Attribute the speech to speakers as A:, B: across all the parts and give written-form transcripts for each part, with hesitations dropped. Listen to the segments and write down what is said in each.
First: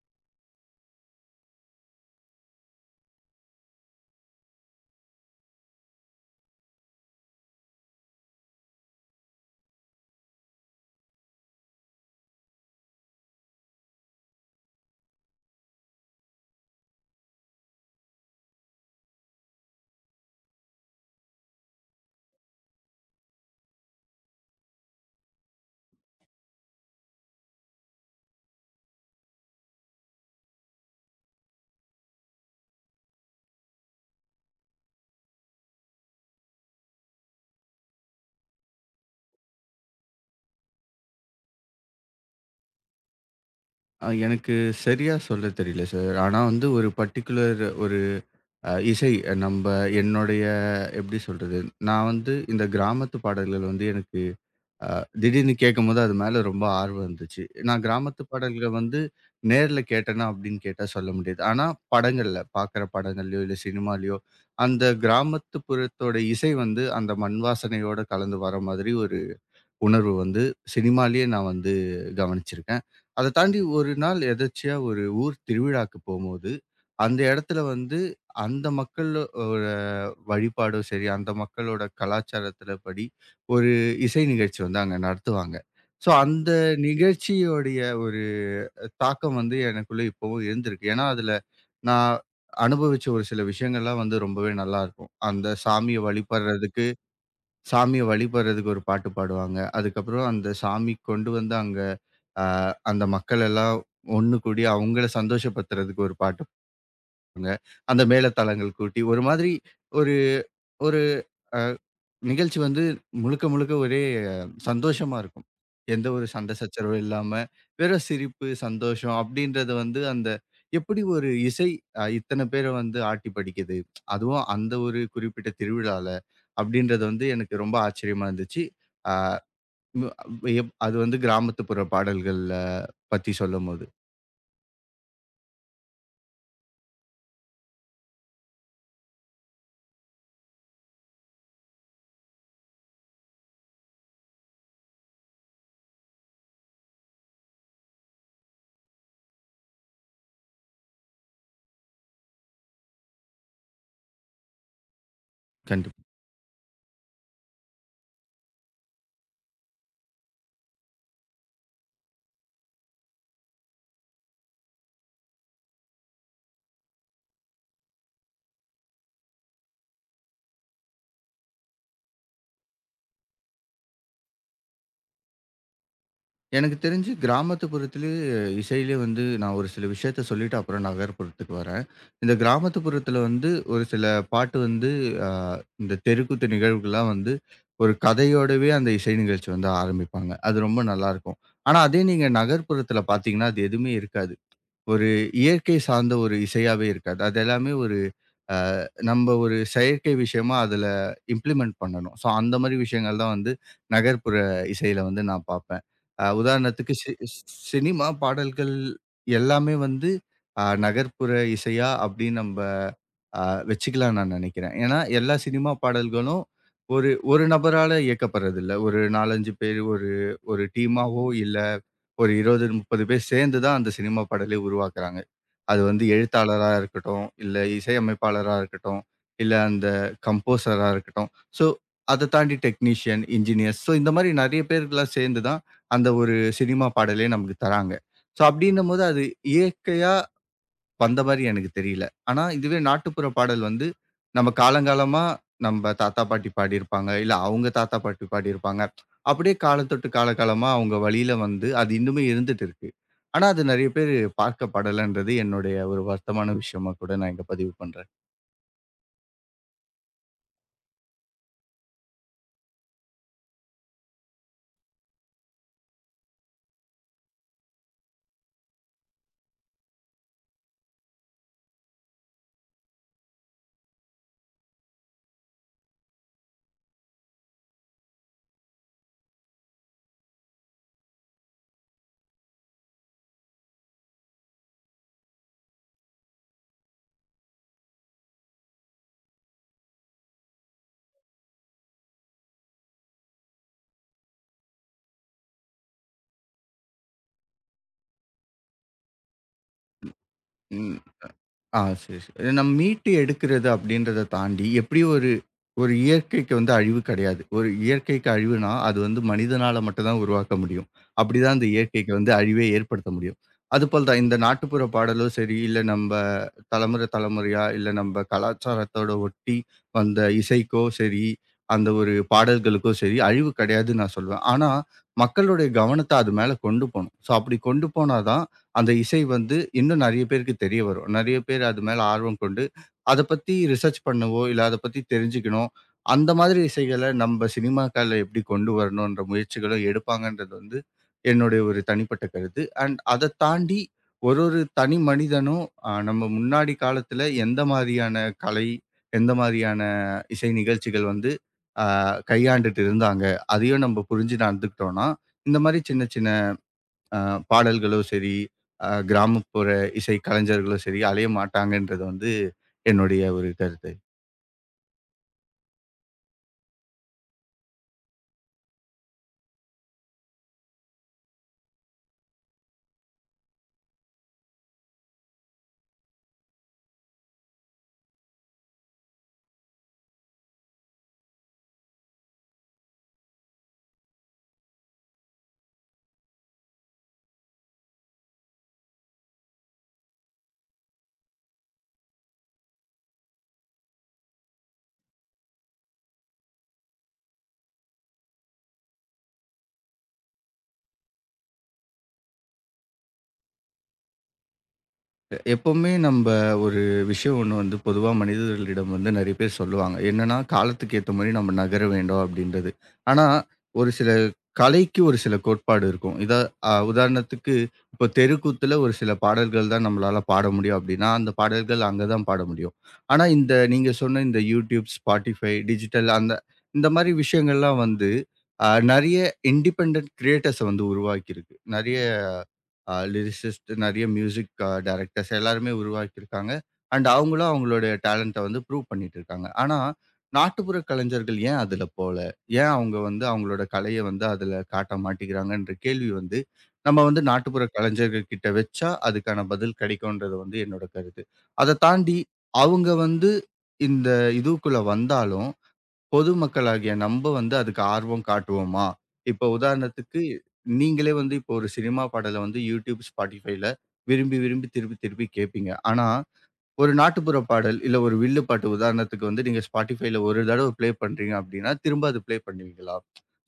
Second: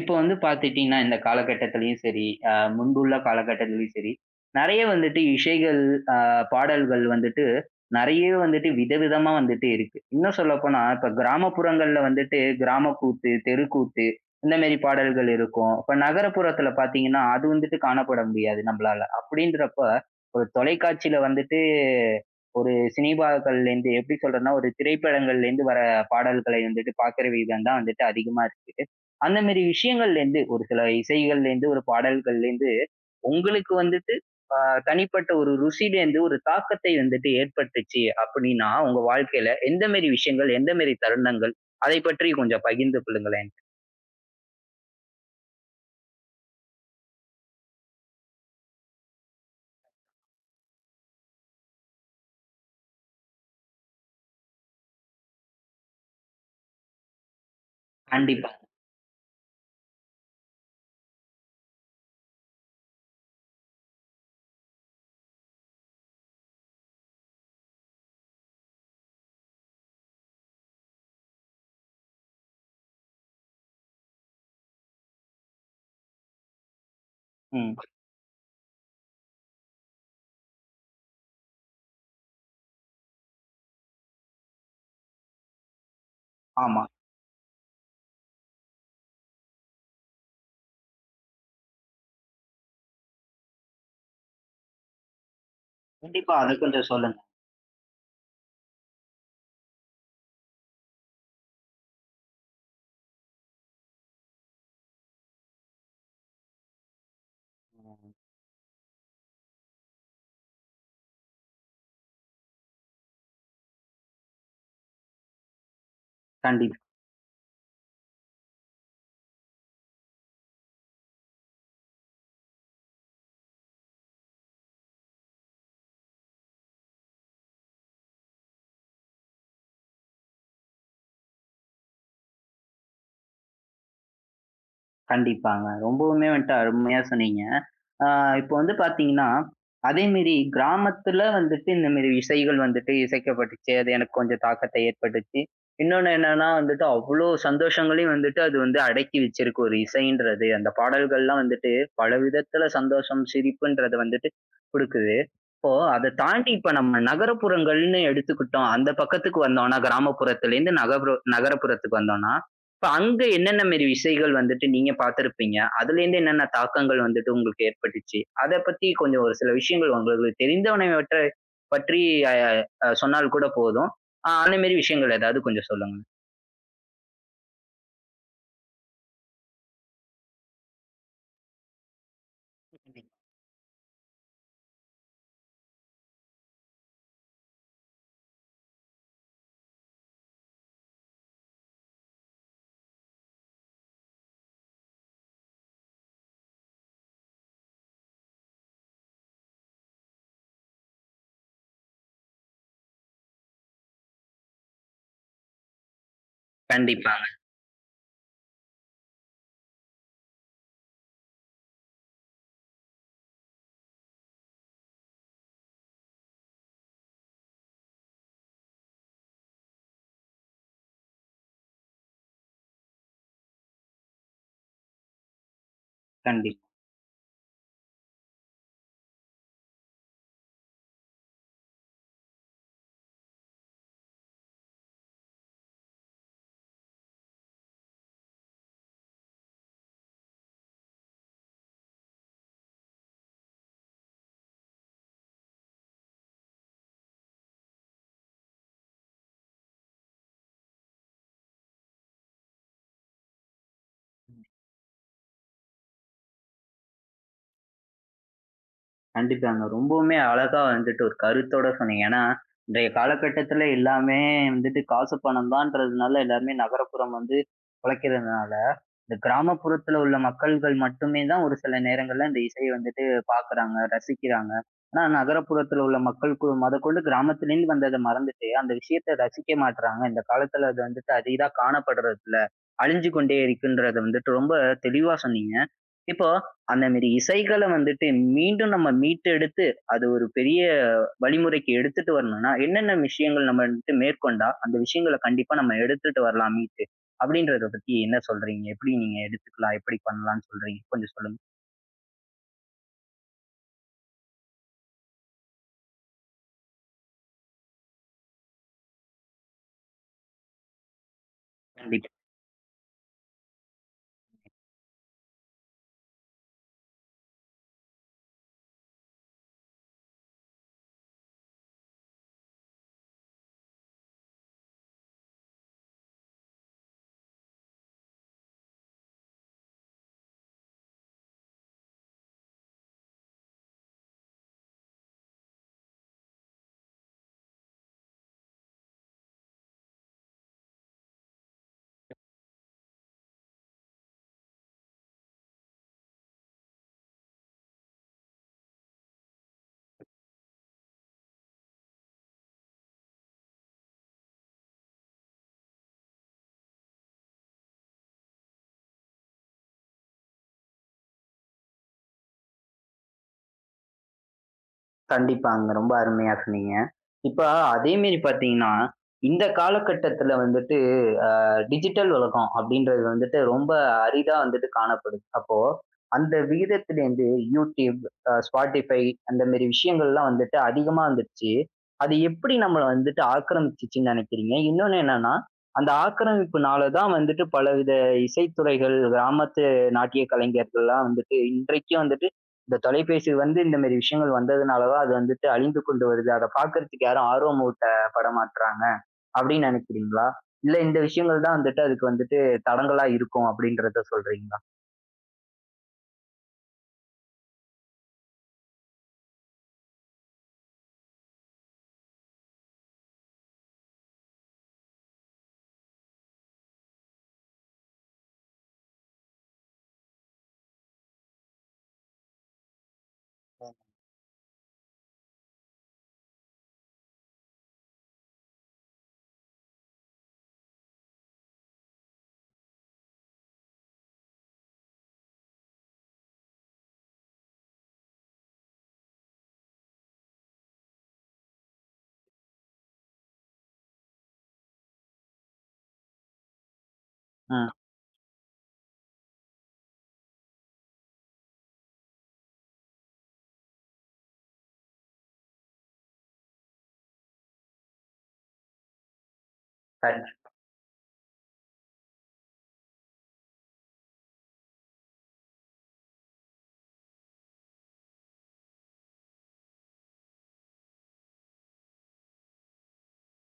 A: இப்போ வந்து பார்த்துட்டீங்கன்னா, இந்த காலகட்டத்திலயும் சரி, முன்புள்ள காலகட்டத்திலயும் சரி, நெறைய வந்துட்டு இசைகள், அ பாடல்கள் வந்துட்டு நெறைய வந்துட்டு விதவிதமா வந்துட்டு இருக்கு. இன்னும் சொல்லப்போனா, இப்ப கிராமப்புறங்கள்ல வந்துட்டு கிராமக்கூத்து, தெருக்கூத்து இந்த மாரி பாடல்கள் இருக்கும். இப்ப நகரப்புறத்துல பார்த்தீங்கன்னா, அது வந்துட்டு காணப்பட முடியாது நம்மளால. அப்படின்றப்ப ஒரு தொலைக்காட்சியில வந்துட்டு ஒரு சினிமாக்கள்லேருந்து எப்படி சொல்றதுன்னா, ஒரு திரைப்படங்கள்லேருந்து வர பாடல்களை வந்துட்டு பார்க்குற விதம் தான் வந்துட்டு அதிகமா இருக்கு. அந்த மாதிரி விஷயங்கள்ல இருந்து ஒரு சில இசைகள்ல இருந்து ஒரு பாடல்கள்ல இருந்து உங்களுக்கு வந்துட்டு தனிப்பட்ட ஒரு ருசியில இருந்து ஒரு தாக்கத்தை வந்துட்டு ஏற்பட்டுச்சு அப்படின்னா உங்க வாழ்க்கையில எந்த மாதிரி விஷயங்கள் எந்த மாதிரி தருணங்கள் அதை பற்றி கொஞ்சம் பகிர்ந்து கொள்ளுங்களேன்.
B: எனக்கு சரியா சொல்ல தெரியல சார். ஆனா வந்து ஒரு பர்ட்டிகுலர் ஒரு அ இசை நம்ப என்னுடைய எப்படி சொல்றது? நான் வந்து இந்த கிராமத்து பாடல்கள் வந்து எனக்கு அ திடீர்னு கேட்கும்போது அது மேல ரொம்ப ஆர்வம் இருந்துச்சு. நான் கிராமத்து
A: கண்டிப்பா.
B: பாடல்கள் வந்து நேர்ல கேட்டேனா அப்படின்னு கேட்டா சொல்ல முடியாது. ஆனா படங்கள்ல, பார்க்குற படங்கள்லயோ, இல்ல சினிமாலயோ, அந்த கிராமத்துப்புறத்தோட இசை வந்து அந்த மண் வாசனையோட கலந்து வர மாதிரி ஒரு உணர்வு வந்து சினிமாலயே நான் வந்து கவனிச்சிருக்கேன். அத தாண்டி ஒரு நாள் எதர்ச்சியா ஒரு ஊர் திருவிழாக்கு போம்போது, அந்த இடத்துல
A: ம்.
B: வந்து அந்த மக்களோட வழிபாடும் சரி, அந்த மக்களோட கலாச்சாரத்துல படி ஒரு இசை நிகழ்ச்சி வந்து அங்க நடத்துவாங்க. ஸோ, அந்த
A: ஆமா.
B: நிகழ்ச்சியோடைய ஒரு தாக்கம் வந்து எனக்குள்ள இப்பவும் இருந்திருக்கு. ஏன்னா, அதுல நான் அனுபவிச்ச ஒரு சில விஷயங்கள்லாம் வந்து ரொம்பவே நல்லாருக்கும். அந்த சாமிய
A: கண்டிப்பா அதை
B: வழிபடுறதுக்கு
A: கொஞ்சம் சொல்லுங்க.
B: சாமிய வழிபடுறதுக்கு ஒரு பாட்டு பாடுவாங்க. அதுக்கப்புறம் அந்த சாமி கொண்டு வந்து அங்க அ அந்த மக்கள் எல்லாம் ஒண்ணு கூடி அவங்கள சந்தோஷப்படுத்துறதுக்கு ஒரு பாட்டு பாடுவாங்க. அந்த
A: ம்,
B: மேளதாளங்கள் கூட்டி ஒரு மாதிரி ஒரு ஒரு அ நிகழ்ச்சி வந்து முழுக்க முழுக்க ஒரே சந்தோஷமா இருக்கும். எந்த ஒரு சண்டை
A: கண்டிப்பா.
B: சச்சரவும் இல்லாம, வெறும் சிரிப்பு, சந்தோஷம் அப்படின்றது வந்து அந்த எப்படி ஒரு இசை இத்தன பேர வந்து ஆட்டி படிக்குது. அதுவும் அந்த ஒரு குறிப்பிட்ட திருவிழால அப்படின்றது வந்து எனக்கு ரொம்ப ஆச்சரியமா இருந்துச்சு. அ ம் எப் அது வந்து கிராமத்துப்புற பாடல்கள்ல பத்தி சொல்லும்போது.
A: கண்டிப்பாங்க, ரொம்பவுமே வந்துட்டு அருமையா சொன்னீங்க. ஆ இப்போ வந்து பார்த்தீங்கன்னா, அதேமாரி கிராமத்துல வந்துட்டு இந்த மாரி இசைகள் வந்துட்டு இசைக்கப்பட்டுச்சு. அது எனக்கு கொஞ்சம் தாக்கத்தை ஏற்பட்டுச்சு. இன்னொன்னு என்னன்னா வந்துட்டு, அவ்ளோ சந்தோஷங்களையும் வந்துட்டு அது வந்து அடக்கி வச்சிருக்கு ஒரு இசைன்றது. அந்த பாடல்கள்லாம் வந்துட்டு பல விதத்துல சந்தோஷம், சிரிப்புன்றத வந்துட்டு குடுக்குது. இப்போ
B: கண்டிப்பா.
A: அத தாண்டி இப்ப நம்ம நகரப்புறங்கள்னு எடுத்துக்கிட்டோம். அந்த பக்கத்துக்கு வந்தோம்னா, கிராமப்புறத்துலேருந்து நகரப்புறத்துக்கு வந்தோம்னா, இப்ப அங்க என்னென்ன மாரி விஷயங்கள் வந்துட்டு நீங்க பார்த்திருப்பீங்க? அதுலேருந்து என்னென்ன தாக்கங்கள் வந்துட்டு உங்களுக்கு ஏற்பட்டுச்சு? அத பத்தி கொஞ்சம் ஒரு சில விஷயங்கள் உங்களுக்கு தெரிந்தவனவற்ற பற்றி அ அ சொன்னால் கூட போதும். அந்த மாரி விஷயங்கள் ஏதாவது கொஞ்சம் சொல்லுங்க.
B: எனக்கு தெரிஞ்சு கிராமத்துப்புறத்திலே இசையிலே வந்து நான் ஒரு சில விஷயத்த சொல்லிட்டு அப்புறம் நகர்ப்புறத்துக்கு வரேன். இந்த கிராமத்துப்புறத்தில வந்து ஒரு சில பாட்டு வந்து அ இந்த தெருக்கூத்து நிகழ்வுகள்லாம் வந்து ஒரு கதையோடவே அந்த இசை நிகழ்ச்சி வந்து ஆரம்பிப்பாங்க. அது ரொம்ப நல்லாருக்கும். ஆனா அதே நீங்க நகர்ப்புறத்தில பார்த்தீங்கன்னா, அது எதுவுமே இருக்காது. ஒரு இயற்கை சார்ந்த ஒரு இசையாவே இருக்காது. அது எல்லாமே ஒரு அ நம்ம ஒரு செயற்கை விஷயமா அதுல இம்ப்ளிமெண்ட் பண்ணணும். ஸோ அந்த மாரி விஷயங்கள் தான் வந்து நகர்ப்புற இசையில வந்து நான் பார்ப்பேன். உதாரணத்துக்கு
A: கண்டிப்பாங்க.
B: சினிமா பாடல்கள் எல்லாமே வந்து நகர்ப்புற இசையா அப்படின்னு நம்ப அ வச்சுக்கலாம் நான் நினைக்கிறேன். ஏன்னா எல்லா சினிமா பாடல்களும் ஒரு ஒரு நபரால இயக்கப்படுறதில்ல. ஒரு 4, 5 பேர் ஒரு ஒரு டீமாவோ இல்ல ஒரு 20, 30 பேர் சேர்ந்து தான் அந்த சினிமா பாடலே உருவாக்குறாங்க. அது வந்து
A: கண்டிப்பா.
B: எழுத்தாளரா இருக்கட்டும், இல்ல இசையமைப்பாளரா இருக்கட்டும், இல்ல அந்த கம்போசரா இருக்கட்டும். ஸோ, அத தாண்டி டெக்னீஷியன், இன்ஜினியர்ஸ் ஸோ இந்த மாரி நெறைய பேருக்குலாம் சேர்ந்து தான் அந்த ஒரு சினிமா பாடலே நமக்கு தராங்க. ஸோ, அப்டின்னும்போது அது இயற்கையா வந்த மாரி எனக்கு தெரியல. ஆனா, இதுவே நாட்டுப்புற பாடல் வந்து, நம்ம காலங்காலமா நம்ப தாத்தா, பாட்டி பாடியிருப்பாங்க. இல்ல அவங்க தாத்தா, பாட்டி பாடியிருப்பாங்க. அப்படியே காலத்தொட்டு காலகாலமா அவங்க வழியில வந்து, அது இன்னுமே இருந்துட்டு இருக்கு. ஆனா, அது நெறைய பேரு பார்க்கப்படலன்றது என்னுடைய ஒரு வருத்தமான விஷயமா கூட நான் இங்க பதிவு பண்றேன்.
A: கண்டிப்பாங்க, ரொம்பவுமே அழகா வந்துட்டு ஒரு கருத்தோட சொன்னீங்க. ஏன்னா, இன்றைய காலகட்டத்தில எல்லாமே வந்துட்டு காசு பணம் தான்றதுனால எல்லாருமே நகரப்புறம் வந்து உழைக்கிறதுனால இந்த கிராமப்புறத்துல உள்ள மக்கள்கள் மட்டுமே தான் ஒரு சில நேரங்கள்ல இந்த இசைய வந்துட்டு பாக்குறாங்க, ரசிக்கிறாங்க. ஆனா நகரப்புறத்துல உள்ள மக்கள் மொதக்கொண்டு கிராமத்திலேருந்து வந்தத மறந்துட்டு, அந்த விஷயத்த ரசிக்க மாட்றாங்க. இந்த காலத்துல அது வந்துட்டு அரிதா காணப்படுறது இல்ல. அழிஞ்சு கொண்டே இருக்குன்றத வந்துட்டு ரொம்ப தெளிவா சொன்னீங்க. இப்போ அந்த மேரி இசைகள வந்துட்டு மீண்டும் நம்ம மீட்டெடுத்து, அது ஒரு பெரிய வழிமுறைக்கு எடுத்துட்டு வரணும்னா, என்னென்ன விஷயங்கள் நம்ம வந்துட்டு மேற்கொண்டா, அந்த விஷயங்கள கண்டிப்பா நம்ம எடுத்துட்டு வரலாம் மீட்டு? அப்படின்றத பத்தி என்ன சொல்றீங்க? எப்படி நீங்க எடுத்துக்கலாம்? எப்படி பண்ணலாம்ன்னு சொல்றீங்க?
B: ம்.
A: கொஞ்சம் சொல்லுங்க.
B: ஆ சரி, சரி. நம்ம மீட்டு எடுக்கிறது அப்படின்றத தாண்டி, எப்படி ஒரு ஒரு இயற்கைக்கு வந்து அழிவு கிடையாது. ஒரு இயற்கைக்கு அழிவுனா, அது வந்து மனிதனால மட்டும் தான் உருவாக்க முடியும். அப்படிதான் அந்த
A: கண்டிப்பா.
B: இயற்கைக்கு வந்து அழிவே ஏற்படுத்த முடியும். அதுபோல தான் இந்த நாட்டுப்புற பாடலும் சரி, இல்ல நம்ப தலைமுறை தலைமுறையா, இல்ல நம்ப கலாச்சாரத்தோட ஒட்டி வந்த இசைக்கோ சரி, அந்த ஒரு பாடல்களுக்கோ சரி, அழிவு கிடையாதுன்னு நான் சொல்லுவேன். ஆனா, மக்களுடைய கவனத்த அது மேல கொண்டு போணும். ஸோ, அப்படி கொண்டு போனா தான், அந்த இசை வந்து இன்னும் நெறைய பேருக்கு தெரிய வரும். நெறைய பேர் அது மேல ஆர்வம் கொண்டு, அத பத்தி ரிசர்ச் பண்ணவோ, இல்ல அத பத்தி தெரிஞ்சுக்கணும். அந்த மாதிரி இசைகள நம்ப சினிமாக்கள்ல எப்படி கொண்டு வரணுன்ற முயற்சிகளும் எடுப்பாங்கன்றது வந்து, என்னுடைய ஒரு தனிப்பட்ட கருத்து. அண்ட் அத தாண்டி ஒரு ஒரு தனி மனிதனும் நம்ம முன்னாடி காலத்துல எந்த மாதிரியான கலை, எந்த மாதிரியான இசை நிகழ்ச்சிகள் வந்து அ கையாண்டுட்டு இருந்தாங்க. அதையும் நம்ம புரிஞ்சு நடந்துக்கிட்டோம்னா, இந்த மாரி சின்ன சின்ன அ பாடல்களும் சரி, கிராமப்புற இசை கலைஞர்களும் சரி அலைய மாட்டாங்கன்றது வந்து என்னுடைய ஒரு கருத்து.
A: கண்டிப்பாங்க, ரொம்ப அருமையா சொன்னீங்க. இப்ப அதே மாரி பார்த்தீங்கன்னா, இந்த காலகட்டத்தில வந்துட்டு அ டிஜிட்டல் உலகம் அப்படின்றது வந்துட்டு ரொம்ப அரிதா வந்துட்டு காணப்படுது. அப்போ அந்த விகிதத்திலேருந்து YouTube, Spotify அந்த மாரி விஷயங்கள்லாம் வந்துட்டு அதிகமா வந்துடுச்சு. அது எப்படி நம்மள வந்துட்டு ஆக்கிரமிச்சுச்சுன்னு நெனைக்கிறீங்க? இன்னொன்னு என்னன்னா, அந்த ஆக்கிரமிப்புனால தான் வந்துட்டு பலவித இசைத்துறைகள், கிராமத்து நாட்டிய கலைஞர்கள்லாம் வந்துட்டு இன்றைக்கும் வந்துட்டு இந்த தொலைபேசி வந்து இந்த மாரி விஷயங்கள் வந்ததுனால தான் அது வந்துட்டு அழிந்து கொண்டு வருது. அத பாக்குறதுக்கு யாரும் ஆர்வம் ஊட்ட படமாட்றாங்க அப்படின்னு நினைக்கிறீங்களா? இல்ல இந்த விஷயங்கள் தான் வந்துட்டு அதுக்கு வந்துட்டு தடங்கலா இருக்கும் அப்படின்றத சொல்றீங்களா?
B: எப்பவுமே நம்ப ஒரு விஷயம் ஒண்ணு வந்து பொதுவா மனிதர்களிடம் வந்து நெறைய பேர் சொல்லுவாங்க. என்னன்னா, "காலத்துக்கு ஏத்த மாரி நம்ம நகர வேண்டும்." அப்படின்றது. ஆனா, ஒரு சில கலைக்கு ஒரு சில கோட்பாடு இருக்கும். இதா உதாரணத்துக்கு, இப்போ தெருக்கூத்துல ஒரு சில பாடல்கள் தான் நம்மளால பாட முடியும் அப்படின்னா, அந்த பாடல்கள் அங்க தான் பாட முடியும். ஆனா, இந்த நீங்க சொன்ன இந்த YouTube, Spotify, டிஜிட்டல் அந்த இந்த மாரி விஷயங்கள்லாம் வந்து, அ நெறைய இண்டிபெண்டன்ட் கிரியேட்டர்ஸ வந்து உருவாக்கியிருக்கு. நெறைய லிரிசிஸ்ட் நெறைய மியூசிக் டைரக்டர்ஸ் எல்லாருமே உருவாக்கியிருக்காங்க. அண்ட் அவங்களும் அவங்களுடைய டேலண்ட்ட வந்து ப்ரூவ் பண்ணிட்டு இருக்காங்க. ஆனா, நாட்டுப்புற கலைஞர்கள் ஏன் அதுல போல? ஏன் அவங்க வந்து அவங்களோட கலைய வந்து அதுல காட்ட மாட்டேங்கிறாங்கன்ற கேள்வி வந்து, நம்ம வந்து நாட்டுப்புற
A: ம்.
B: கலைஞர்கள் கிட்ட வச்சா அதுக்கான பதில் கிடைக்கும்ன்றது வந்து என்னோட கருத்து. அத தாண்டி அவங்க வந்து இந்த இதுக்குள்ள வந்தாலும், பொதுமக்களாகிய நம்ப வந்து அதுக்கு ஆர்வம் காட்டுவோமா? இப்போ உதாரணத்துக்கு
A: கண்
B: நீங்களே வந்து இப்போ ஒரு சினிமா பாடல வந்து YouTube, Spotifyல விரும்பி, விரும்பி திருப்பி, திருப்பி கேட்பீங்க. ஆனா, ஒரு நாட்டுப்புற பாடல், இல்ல ஒரு வில்லு பாட்டு உதாரணத்துக்கு வந்து நீங்க Spotifyல ஒரு தடவ ப்ளே பண்றீங்க அப்டின்னா, திரும்ப அது ப்ளே பண்ணுவீங்களா?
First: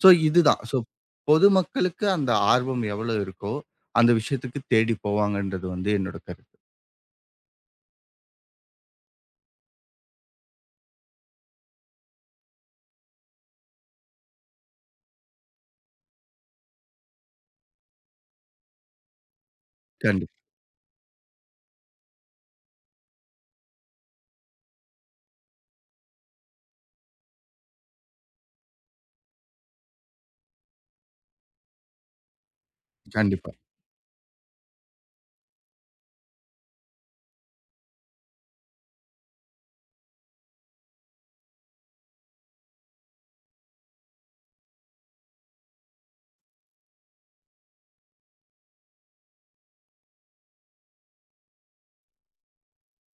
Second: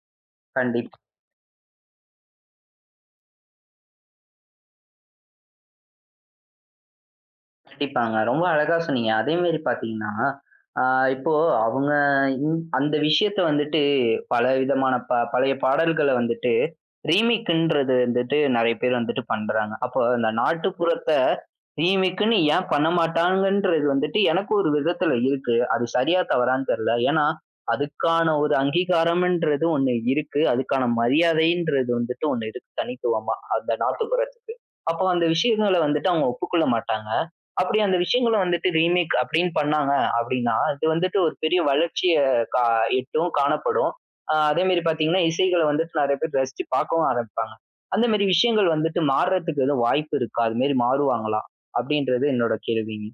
B: ஸோ இதுதான். ஸோ
A: கண்டிப்பா.
B: பொதுமக்களுக்கு அந்த ஆர்வம் எவ்வளோ இருக்கோ, அந்த விஷயத்துக்கு தேடி போவாங்கன்றது வந்து என்னோட கருத்து.
A: கண்டிப்பாங்க, ரொம்ப அழகா சொன்னீங்க. அதே மாரி பார்த்தீங்கன்னா, ஆ இப்போ அவங்க அந்த விஷயத்த வந்துட்டு பல விதமான பழைய பாடல்கள வந்துட்டு ரீமேக்குன்றது வந்துட்டு நெறைய பேர் வந்துட்டு பண்றாங்க. அப்போ அந்த
B: கண்டிப்
A: நாட்டுப்புறத்த ரீமேக்குன்னு ஏன் பண்ண மாட்டாங்கன்றது வந்துட்டு எனக்கு ஒரு விதத்துல இருக்கு. அது சரியா தவறான்னு தெரியல. ஏன்னா, அதுக்கான ஒரு அங்கீகாரம்ன்றது ஒண்ணு இருக்கு. அதுக்கான மரியாதைன்றது வந்துட்டு ஒண்ணு இருக்கு தனித்துவமா,
B: கண்டிப்பா.
A: அந்த நாட்டுப்புறத்துக்கு. அப்போ அந்த விஷயங்கள வந்துட்டு அவங்க ஒப்புக்கொள்ள மாட்டாங்க. அப்படி அந்த விஷயங்களும் வந்துட்டு ரீமேக் அப்படின்னு பண்ணாங்க அப்படின்னா, அது வந்துட்டு ஒரு பெரிய வளர்ச்சிய கா எட்டும், காணப்படும். அதே மாரி பார்த்தீங்கன்னா, இசைகள வந்துட்டு நெறைய பேர் ரசிச்சு பார்க்கவும் ஆரம்பிப்பாங்க. அந்த மாரி விஷயங்கள் வந்துட்டு மாறுறதுக்கு எதுவும் வாய்ப்பு இருக்கா? அது மாரி மாறுவாங்களா? அப்படின்றது என்னோட கேள்விங்க.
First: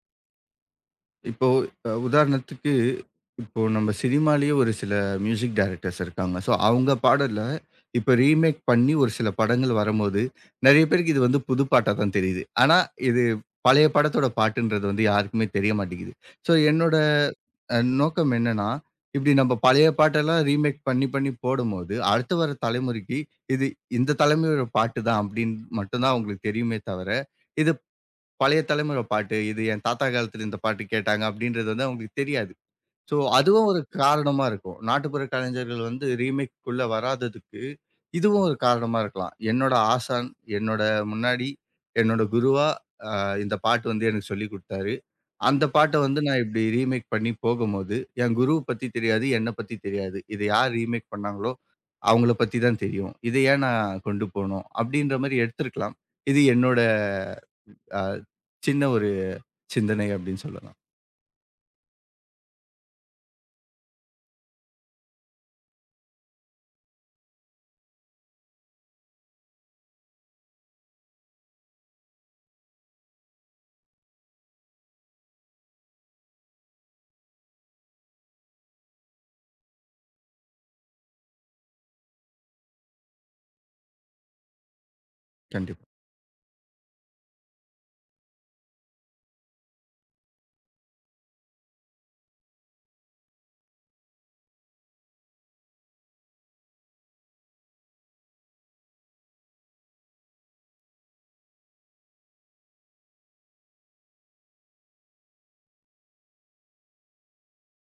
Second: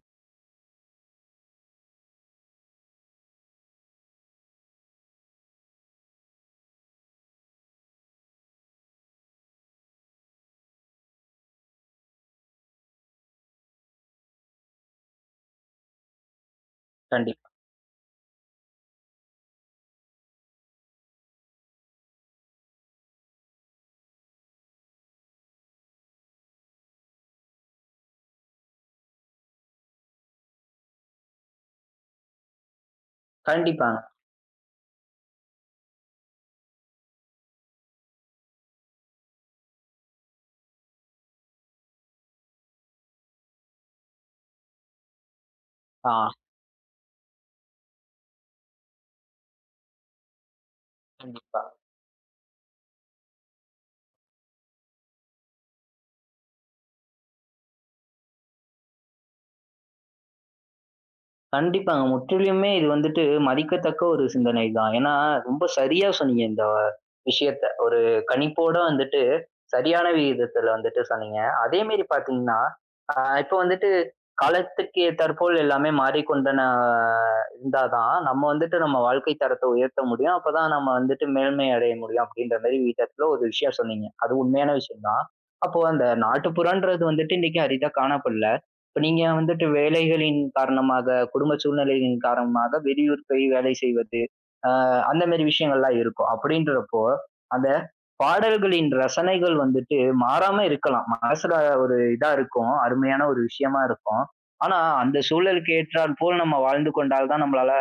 B: இப்போ உதாரணத்துக்கு இப்போ நம்ம சினிமாலயே ஒரு சில மியூசிக் டைரக்டர்ஸ் இருக்காங்க. ஸோ, அவங்க பாடல இப்ப ரீமேக் பண்ணி ஒரு சில படங்கள் வரும்போது, நெறைய பேருக்கு இது வந்து புது பாட்டா தான் தெரியுது. ஆனா, இது பழைய படத்தோட பாட்டுன்றது வந்து யாருக்குமே தெரிய மாட்டேங்குது. ஸோ, என்னோட
A: கண்டிப்பா.
B: நோக்கம் என்னன்னா, இப்படி நம்ம பழைய பாட்டெல்லாம் ரீமேக் பண்ணி பண்ணி போடும்போது, அடுத்து வர தலைமுறைக்கு இது இந்த தலைமுறையோட பாட்டு தான் அப்படின்னு மட்டும் தான் அவங்களுக்கு தெரியுமே தவிர, இது பழைய தலைமுறை பாட்டு. இது என் தாத்தா காலத்துல இந்த பாட்டு கேட்டாங்க அப்படின்றது வந்து அவங்களுக்கு தெரியாது. ஸோ, அதுவும் ஒரு
A: கண்டிப்பாங்க.
B: காரணமா இருக்கும். நாட்டுப்புற கலைஞர்கள் வந்து ரீமேக்குள்ள வராததுக்கு, இதுவும் ஒரு காரணமா இருக்கலாம். என்னோட ஆசான், என்னோட முன்னாடி என்னோட குருவா அ இந்த பாட்டு வந்து எனக்கு சொல்லிக் குடுத்தாரு. அந்த பாட்ட
A: ஆ.
B: வந்து நான் இப்படி ரீமேக் பண்ணி போகும்போது, என் குருவ பத்தி தெரியாது, என்ன பத்தி தெரியாது. இத யார் ரீமேக் பண்ணாங்களோ,
A: கண்டிப்பா.
B: அவங்கள பத்தி தான் தெரியும். இத ஏன் நான் கொண்டு போணும்? அப்படின்ற மாரி எடுத்திருக்கலாம். இது என்னோட அ சின்ன ஒரு சிந்தனை அப்படின்னு சொல்லலாம்.
A: கண்டிப்பாங்க, முற்றிலுமே இது வந்துட்டு மதிக்கத்தக்க ஒரு சிந்தனை தான். ஏன்னா, ரொம்ப சரியா சொன்னீங்க இந்த விஷயத்த. ஒரு கணிப்போட வந்துட்டு சரியான விகிதத்துல வந்துட்டு சொன்னீங்க. அதே மாரி பார்த்தீங்கன்னா, அ இப்போ வந்துட்டு காலத்துக்கு ஏத்தாற்போல் எல்லாமே மாறிக்கொண்டன இருந்தா தான், நம்ம வந்துட்டு நம்ம வாழ்க்கை தரத்த உயர்த்த முடியும். அப்பதான் நம்ம வந்துட்டு மேன்மை அடைய முடியும் அப்படின்ற மாரி விதத்துல ஒரு விஷயம் சொன்னீங்க. அது உண்மையான விஷயம் தான். அப்போ
B: கண்டிப்பா,
A: அந்த நாட்டுப்புறன்றது வந்துட்டு இன்னைக்கு அரிதா காணப்படல. இப்ப நீங்க வந்துட்டு வேலைகளின் காரணமாக, குடும்ப சூழ்நிலையின் காரணமாக வெளியூர் போய் வேலை செய்வது, அ அந்த மாரி விஷயங்கள்லாம் இருக்கும். அப்படின்றப்போ, அந்த பாடல்களின் ரசனைகள் வந்துட்டு மாறாம இருக்கலாம். மனசுல ஒரு இதா இருக்கும். அருமையான ஒரு விஷயமா இருக்கும். ஆனா, அந்த சூழலுக்கு ஏற்றாற் போல் நம்ம வாழ்ந்து கொண்டால் தான் நம்மளால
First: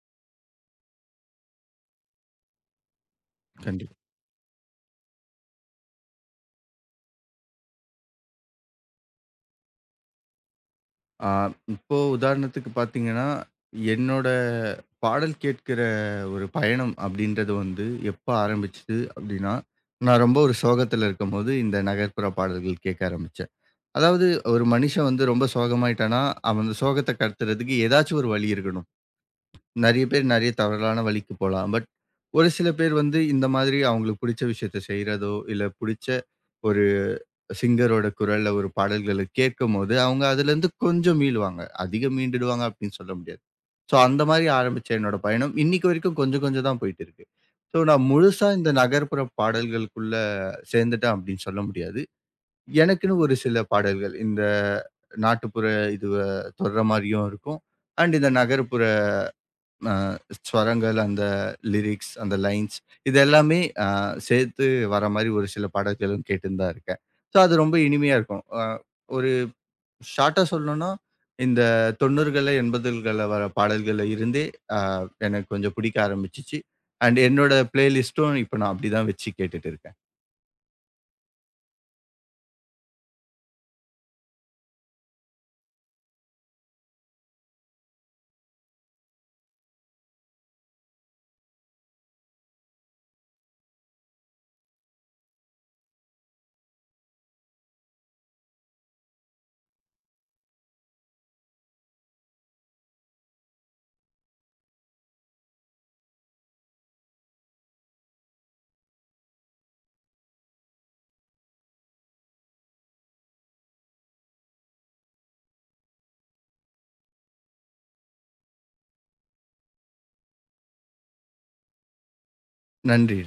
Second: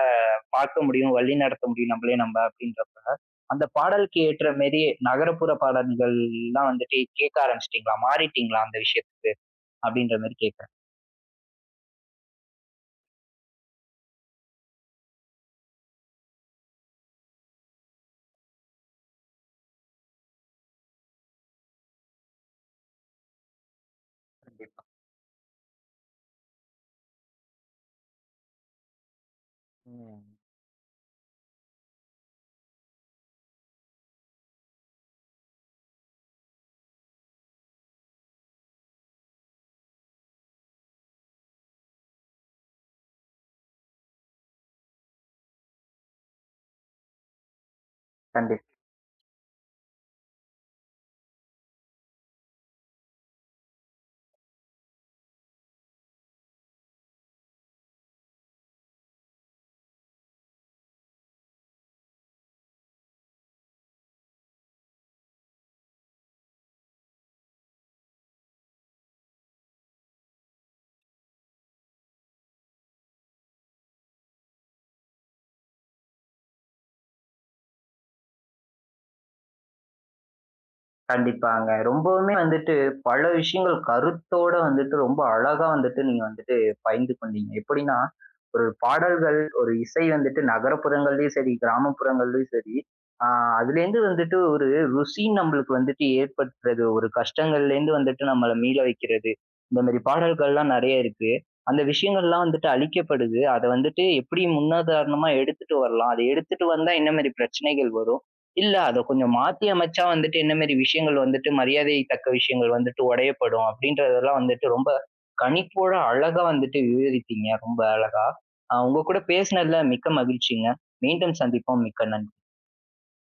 A: பார்க்க முடியும், வழிநடத்த முடியும் நம்மளே நம்ம அப்படின்றப்ப. அந்த
B: கண்டிப்பா.
A: பாடலுக்கு ஏற்ற மாரி நகரப்புற பாடல்கள்லாம் வந்துட்டு கேட்க ஆரம்பிச்சுட்டீங்களா? மாறிட்டீங்களா அந்த விஷயத்துக்கு? அப்படின்ற மாரி கேட்கிறேன்.
B: ஆ, இப்போ உதாரணத்துக்கு பார்த்தீங்கன்னா, என்னோட பாடல் கேட்கிற ஒரு பயணம் அப்படின்றது வந்து எப்ப ஆரம்பிச்சது அப்படின்னா, நான் ரொம்ப ஒரு சோகத்துல இருக்கும்போது இந்த நகர்ப்புற பாடல்கள் கேட்க ஆரம்பிச்சேன். அதாவது ஒரு
A: கண்டிப்பா.
B: மனுஷன் வந்து ரொம்ப சோகமாயிட்டான்னா, அவன் அந்த சோகத்த கடத்துறதுக்கு ஏதாச்சும் ஒரு வழி இருக்கணும். நெறைய பேர்
A: ம்.
B: நெறைய தவறான வழிக்கு போலாம். ஒரு சில பேர் வந்து இந்த மாதிரி அவங்களுக்கு புடிச்ச விஷயத்த செய்றதோ, இல்ல புடிச்ச ஒரு சிங்கரோட குரல்ல ஒரு பாடல்கள கேட்கும்போது, அவங்க அதுலருந்து கொஞ்சம் மீளுவாங்க. அதிகம் மீண்டுடுவாங்க அப்டின்னு சொல்ல முடியாது. ஸோ அந்த மாரி ஆரம்பிச்ச என்னோட பயணம், இன்னைக்கு வரைக்கும் கொஞ்சம் கொஞ்சம் தான் போயிட்டு இருக்கு. ஸோ நான் முழுசா
A: கண்டிப்
B: இந்த நகர்ப்புற பாடல்களுக்குள்ள சேர்ந்துட்டேன் அப்டின்னு சொல்ல முடியாது. எனக்குன்னு ஒரு சில பாடல்கள், இந்த நாட்டுப்புற இதுவ தொடுற மாரியும் இருக்கும். அண்ட் இந்த நகர்ப்புற அ ஸ்வரங்கள், அந்த லிரிக்ஸ், அந்த லைன்ஸ் இது எல்லாமே அ சேர்த்து வர மாரி ஒரு சில பாடல்களும் கேட்டுன்னு தான் இருக்கேன். ஸோ, அது ரொம்ப இனிமையா இருக்கும். ஒரு ஷார்ட்டா சொல்லணும்னா, இந்த 90கள, 80கள்ல வர பாடல்கள்ல இருந்தே அ எனக்கு கொஞ்சம் பிடிக்க ஆரம்பிச்சுச்சு. அண்ட் என்னோட பிளேலிஸ்ட்டும் இப்ப நான் அப்படி தான் வச்சு கேட்டுட்டு இருக்கேன்.
A: கண்டிப்பாங்க, ரொம்பவுமே வந்துட்டு பல விஷயங்கள் கருத்தோட வந்துட்டு ரொம்ப அழகா வந்துட்டு நீங்க வந்துட்டு பகிர்ந்து கொண்டீங்க. எப்படின்னா, ஒரு பாடல்கள், ஒரு இசை வந்துட்டு நகரப்புறங்கள்லயும் சரி, கிராமப்புறங்கள்லயும் சரி, ஆ அதுலேருந்து வந்துட்டு ஒரு ருசி நம்மளுக்கு வந்துட்டு ஏற்படுத்துறது, ஒரு கஷ்டங்கள்லேருந்து வந்துட்டு நம்மள மீள வைக்கிறது. இந்த மாரி பாடல்கள்லாம் நெறைய இருக்கு. அந்த விஷயங்கள்லாம் வந்துட்டு அழிக்கப்படுது. அத வந்துட்டு எப்படி முன்னுதாரணமா எடுத்துட்டு வரலாம்? அத எடுத்துட்டு வந்தா என்ன மாரி பிரச்சனைகள் வரும்? இல்ல. அத கொஞ்சம் மாத்தி அமைச்சா வந்துட்டு என்ன மாரி விஷயங்கள் வந்துட்டு மரியாதை தக்க விஷயங்கள் வந்துட்டு உடையப்படும் அப்படின்றதெல்லாம் வந்துட்டு ரொம்ப கணிப்போட அழகா வந்துட்டு விவரித்தீங்க. ரொம்ப அழகா. உங்க கூட பேசினதுல மிக்க மகிழ்ச்சிங்க. மீண்டும் சந்திப்போம். மிக்க நன்றி.
B: நன்றி.